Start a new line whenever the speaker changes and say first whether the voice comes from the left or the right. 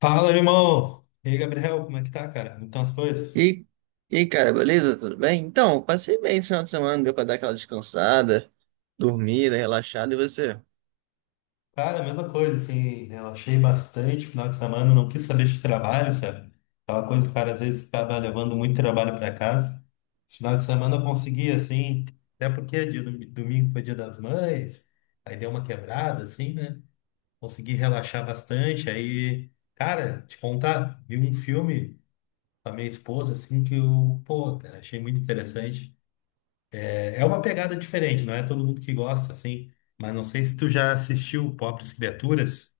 left: Fala, irmão! E aí, Gabriel, como é que tá, cara? Como estão as coisas?
right: E, e aí, cara, beleza? Tudo bem? Então, eu passei bem esse final de semana, deu pra dar aquela descansada, dormida, relaxada, e você?
left: Cara, a mesma coisa, assim, relaxei bastante final de semana, não quis saber de trabalho, sabe? Aquela coisa que o cara às vezes estava levando muito trabalho para casa. Esse final de semana eu consegui, assim, até porque é domingo foi dia das mães, aí deu uma quebrada, assim, né? Consegui relaxar bastante, aí, cara, te contar, vi um filme com a minha esposa, assim, que eu, pô, cara, achei muito interessante. É uma pegada diferente, não é todo mundo que gosta, assim. Mas não sei se tu já assistiu Pobres Criaturas.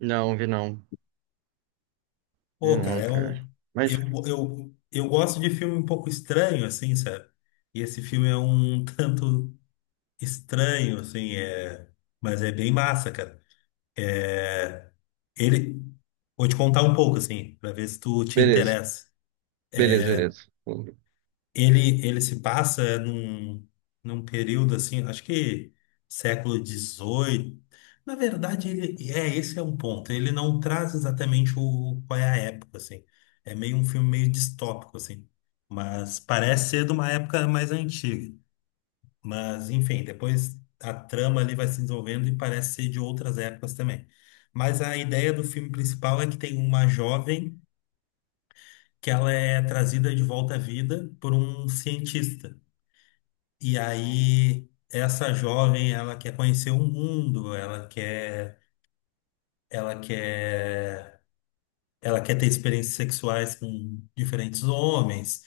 right: Não, vi não. Vi
left: Pô, cara,
right: não,
left: é
right: cara.
left: um. Eu,
right: Mas,
left: eu gosto de filme um pouco estranho, assim, sabe? E esse filme é um tanto estranho, assim, mas é bem massa, cara. Ele. Vou te contar um pouco, assim, pra ver se tu te
right: beleza,
left: interessa.
right: beleza.
left: Ele se passa num período assim, acho que século dezoito. Na verdade, ele é esse é um ponto. Ele não traz exatamente o qual é a época, assim. É meio um filme meio distópico, assim. Mas parece ser de uma época mais antiga. Mas, enfim, depois a trama ali vai se desenvolvendo e parece ser de outras épocas também. Mas a ideia do filme principal é que tem uma jovem que ela é trazida de volta à vida por um cientista. E aí, essa jovem, ela quer conhecer o mundo, ela quer, ela quer ter experiências sexuais com diferentes homens.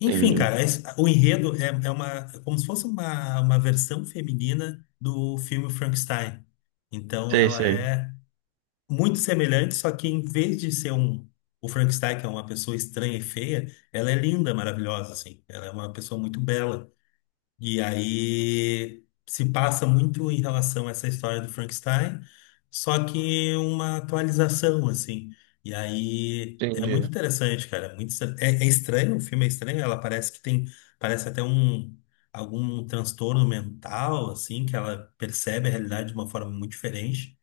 left: Enfim,
right: Entendi.
left: cara, o enredo é, é como se fosse uma versão feminina do filme Frankenstein. Então,
right: Sei,
left: ela
right: sei.
left: é muito semelhante, só que em vez de ser um, o Frankenstein, que é uma pessoa estranha e feia, ela é linda, maravilhosa, assim. Ela é uma pessoa muito bela. E aí se passa muito em relação a essa história do Frankenstein, só que uma atualização, assim. E aí é muito
right: Entendi.
left: interessante, cara. Muito, é, é estranho, o filme é estranho, ela parece que tem, parece até um algum transtorno mental, assim, que ela percebe a realidade de uma forma muito diferente.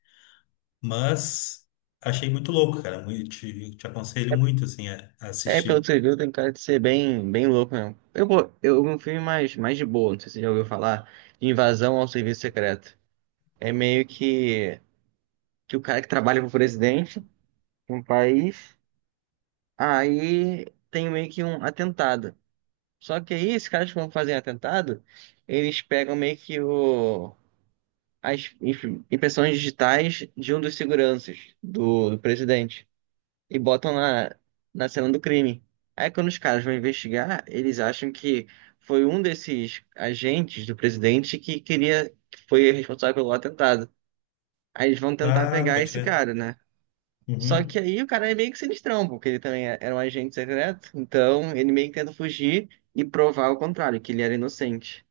left: Mas achei muito louco, cara. Muito, te aconselho
right: É,
left: muito, assim, a
right: é, pelo que
left: assistir.
right: você viu, tem cara de ser bem louco mesmo. Eu vi um filme mais de boa, não sei se você já ouviu falar, Invasão ao Serviço Secreto. É que o cara que trabalha pro presidente de um país, aí tem meio que um atentado. Só que aí, esses caras que vão fazer atentado, eles pegam as impressões digitais de um dos seguranças do presidente e botam na cena do crime. Aí, quando os caras vão investigar, eles acham que foi um desses agentes do presidente que foi responsável pelo atentado. Aí eles vão tentar
left: Ah,
right: pegar
left: pode
right: esse
left: ver.
right: cara, né? Só que
left: Uhum.
right: aí o cara é meio que sinistrão, porque ele também era um agente secreto, então ele meio que tenta fugir e provar o contrário, que ele era inocente.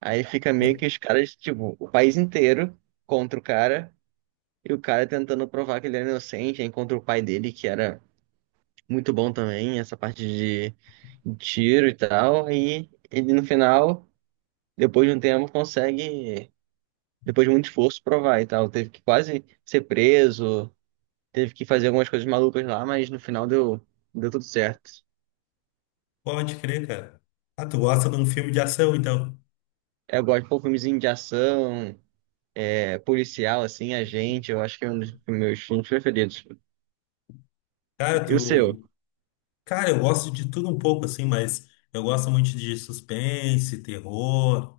right: Aí fica meio que os caras, tipo, o país inteiro contra o cara, e o cara tentando provar que ele era inocente, aí contra o pai dele, que era muito bom também, essa parte de de tiro e tal. Aí ele no final, depois de um tempo, depois de muito esforço, provar e tal. Teve que quase ser preso, teve que fazer algumas coisas malucas lá, mas no final deu tudo certo.
left: Pode crer, cara. Ah, tu gosta de um filme de ação, então.
right: Eu gosto de pôr filmezinho de ação. É, policial, assim, agente, eu acho que é um dos meus filmes preferidos.
left: Cara,
right: E o seu?
left: tu. Cara, eu gosto de tudo um pouco, assim, mas eu gosto muito de suspense, terror.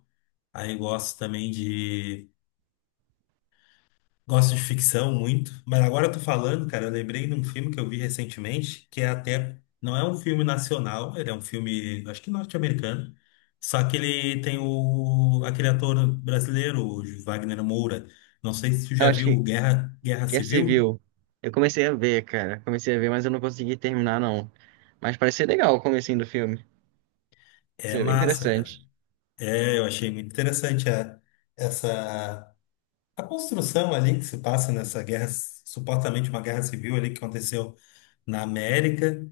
left: Aí gosto também de. Gosto de ficção muito. Mas agora eu tô falando, cara, eu lembrei de um filme que eu vi recentemente, que é até. Não é um filme nacional, ele é um filme, acho que norte-americano. Só que ele tem o. Aquele ator brasileiro, o Wagner Moura. Não sei se tu
right: Eu
left: já
right: acho
left: viu
right: que
left: Guerra
right: Guerra
left: Civil.
right: Civil. Eu comecei a ver, cara. Comecei a ver, mas eu não consegui terminar, não. Mas parece ser legal o comecinho do filme. Isso
left: É
right: é bem
left: massa, cara.
right: interessante.
left: É, eu achei muito interessante essa a construção ali que se passa nessa guerra, supostamente uma guerra civil ali que aconteceu na América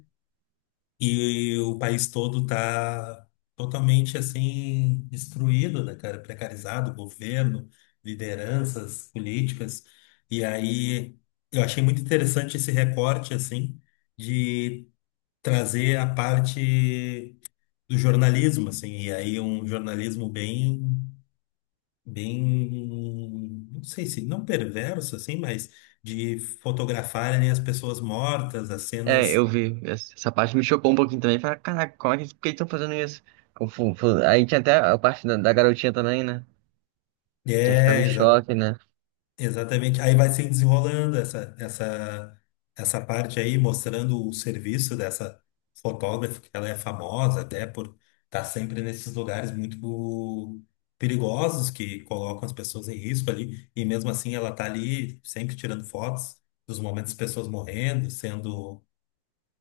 left: e, o país todo tá totalmente assim destruído, né, cara? Precarizado, governo, lideranças políticas. E aí eu achei muito interessante esse recorte assim de trazer a parte do jornalismo, assim, e aí um jornalismo bem, não sei se não perverso assim, mas de fotografarem as pessoas mortas, as
right: É,
left: cenas.
right: eu vi. Essa parte me chocou um pouquinho também. Falei, caraca, por que eles estão fazendo isso? Aí tinha até a parte da garotinha também, né? Que ficava
left: É,
right: em
left: exa
right: choque, né?
left: Exatamente. Aí vai se desenrolando essa parte aí mostrando o serviço dessa fotógrafa, que ela é famosa até por estar sempre nesses lugares muito perigosos que colocam as pessoas em risco ali, e mesmo assim ela tá ali sempre tirando fotos dos momentos das pessoas morrendo, sendo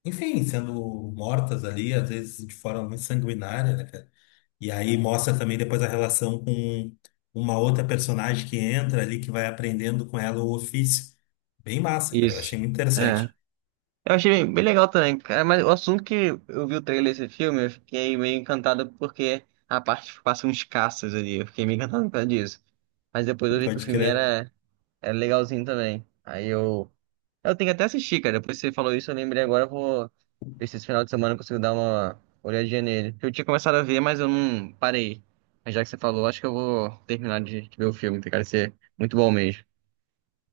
left: enfim, sendo mortas ali, às vezes de forma muito sanguinária, né, cara? E aí mostra também depois a relação com uma outra personagem que entra ali, que vai aprendendo com ela o ofício. Bem massa, cara. Eu achei
right: Isso.
left: muito
right: É.
left: interessante.
right: Eu achei bem legal também, cara, mas o assunto que eu vi o trailer desse filme, eu fiquei meio encantado porque a parte que passa uns caças ali, eu fiquei meio encantado por causa disso. Mas depois eu vi que
left: Pode crer.
right: era legalzinho também. Aí eu. Eu tenho que até assistir, cara. Depois que você falou isso, eu lembrei agora, eu vou ver se esse final de semana eu consigo dar uma olhadinha nele. Eu tinha começado a ver, mas eu não parei. Mas já que você falou, acho que eu vou terminar de ver o filme, tem cara de ser muito bom mesmo.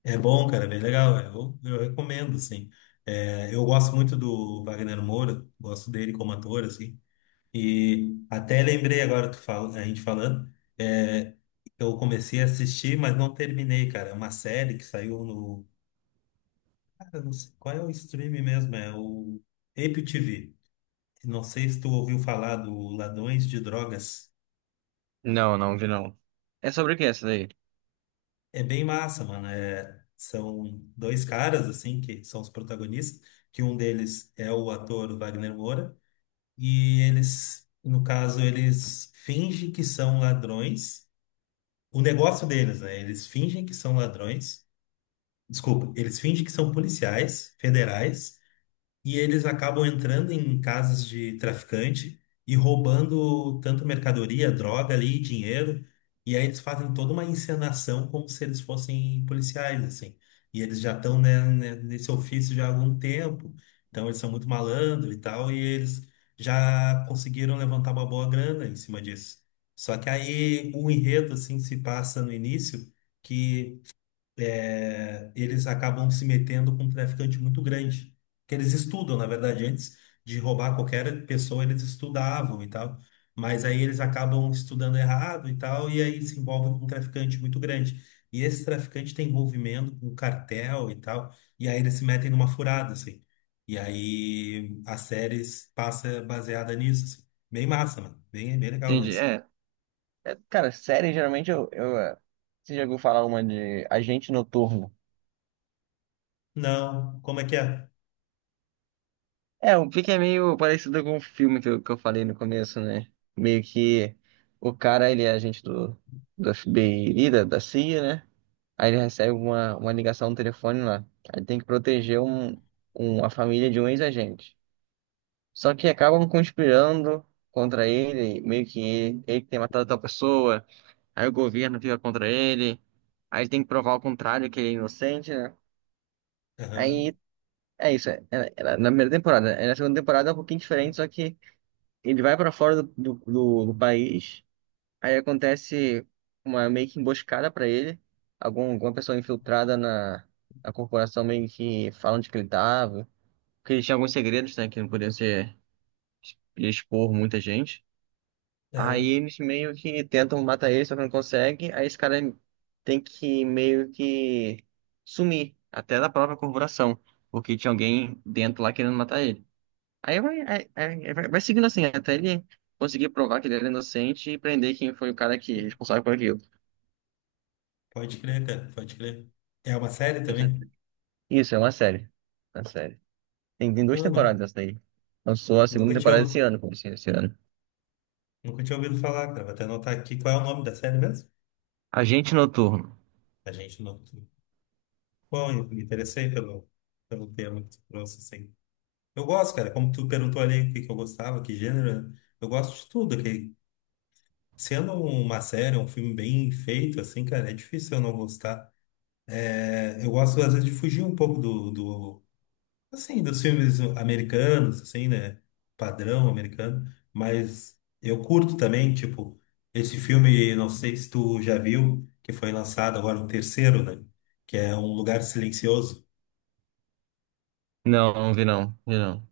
left: É bom, cara, é bem legal. É, eu recomendo, assim. É, eu gosto muito do Wagner Moura, gosto dele como ator, assim. E até lembrei agora, a gente falando, é, eu comecei a assistir, mas não terminei, cara. É uma série que saiu. Cara, não sei qual é o stream mesmo, é o Apple TV. Não sei se tu ouviu falar do Ladrões de Drogas.
right: Não, não vi não. É sobre o que essa daí?
left: É bem massa, mano. É, são dois caras, assim, que são os protagonistas, que um deles é o ator Wagner Moura, e eles, no caso, eles fingem que são ladrões. O negócio deles, né? Eles fingem que são ladrões. Desculpa, eles fingem que são policiais federais e eles acabam entrando em casas de traficante e roubando tanto mercadoria, droga ali, dinheiro, e aí eles fazem toda uma encenação como se eles fossem policiais, assim. E eles já estão, nesse ofício já há algum tempo, então eles são muito malandros e tal, e eles já conseguiram levantar uma boa grana em cima disso. Só que aí o enredo, assim, se passa no início que é, eles acabam se metendo com um traficante muito grande, que eles estudam, na verdade, antes de roubar qualquer pessoa, eles estudavam e tal, mas aí eles acabam estudando errado e tal, e aí se envolvem com um traficante muito grande. E esse traficante tem envolvimento com cartel e tal, e aí eles se metem numa furada, assim. E aí a série passa baseada nisso, assim. Bem massa, mano. Bem legal
right: Entendi.
left: mesmo.
right: É. É, cara, série, geralmente você já ouviu falar uma de Agente Noturno?
left: Não, como é que é?
right: É, o que que é meio parecido com o filme que eu falei no começo, né? Meio que o cara, ele é agente do FBI, da CIA, né? Aí ele recebe uma ligação no telefone lá. Aí tem que proteger a família de um ex-agente. Só que acabam conspirando contra ele, meio que ele que tem matado tal pessoa, aí o governo fica contra ele, aí ele tem que provar o contrário, que ele é inocente, né?
left: Aham,
right: Aí é isso. Era, era na primeira temporada. Aí na segunda temporada é um pouquinho diferente, só que ele vai pra fora do país. Aí acontece uma meio que emboscada pra ele. Alguma pessoa infiltrada na corporação meio que fala onde que ele tava. Porque ele tinha alguns segredos, né? Que não podia expor muita gente. Aí
left: aham.
right: eles meio que tentam matar ele, só que não consegue. Aí esse cara tem que meio que sumir até da própria corporação. Porque tinha alguém dentro lá querendo matar ele. Aí vai seguindo assim, até ele conseguir provar que ele era inocente e prender quem foi o cara que é responsável por aquilo.
left: Pode crer, cara, pode crer. É uma série também?
right: Isso, é uma série. É uma série. Tem duas
left: Não,
right: temporadas
left: nu-
right: essa daí. Lançou a
left: nunca
right: segunda
left: tinha,
right: temporada esse ano, como assim, esse ano.
left: nunca tinha ouvido falar, cara. Vou até anotar aqui qual é o nome da série mesmo.
right: Agente Noturno.
left: A gente não. Bom, eu me interessei pelo tema que tu trouxe, assim. Eu gosto, cara, como tu perguntou ali o que que eu gostava, que gênero, né? Eu gosto de tudo, que sendo uma série, um filme bem feito, assim, cara, é difícil eu não gostar. É, eu gosto, às vezes, de fugir um pouco do, do assim, dos filmes americanos, assim, né? Padrão americano. Mas eu curto também, tipo, esse filme, não sei se tu já viu, que foi lançado agora o terceiro, né? Que é Um Lugar Silencioso.
right: Não, não vi não, vi não.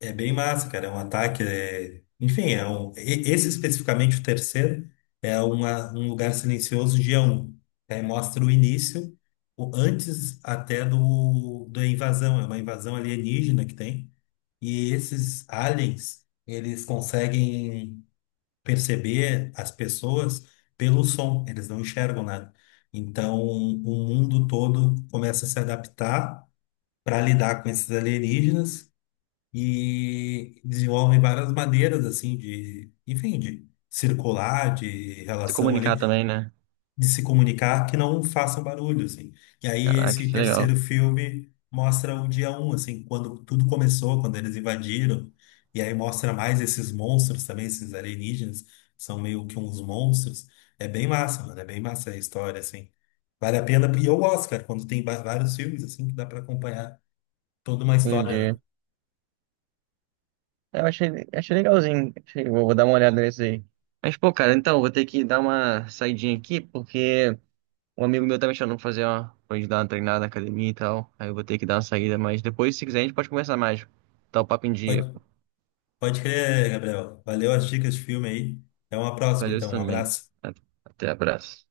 left: É bem massa, cara. É um ataque. Enfim, esse especificamente, o terceiro, um lugar silencioso dia um. Aí mostra o início, o antes até da invasão. É uma invasão alienígena que tem. E esses aliens, eles conseguem perceber as pessoas pelo som, eles não enxergam nada. Então, o mundo todo começa a se adaptar para lidar com esses alienígenas e desenvolvem várias maneiras assim de, enfim, de circular, de
right: Se
left: relação
right: comunicar
left: ali
right: também, né?
left: de se comunicar que não façam barulho, assim. E aí
right: Caraca,
left: esse
right: que legal.
left: terceiro filme mostra o dia um, assim, quando tudo começou, quando eles invadiram, e aí mostra mais esses monstros também, esses alienígenas, são meio que uns monstros. É bem massa, mano, é bem massa a história, assim. Vale a pena, e eu gosto, cara, quando tem vários filmes, assim, que dá pra acompanhar toda uma história, né?
right: Entendi. É, eu achei legalzinho. Vou dar uma olhada nesse aí. Mas, pô, cara, então, vou ter que dar uma saidinha aqui, porque um amigo meu tá me chamando pra fazer pra gente dar uma treinada na academia e tal. Aí eu vou ter que dar uma saída, mas depois, se quiser, a gente pode conversar mais. Tá o papo em dia.
left: Pode, pode crer, Gabriel. Valeu as dicas de filme aí. Até uma próxima,
right: Valeu você
left: então. Um
right: também.
left: abraço.
right: Até abraço.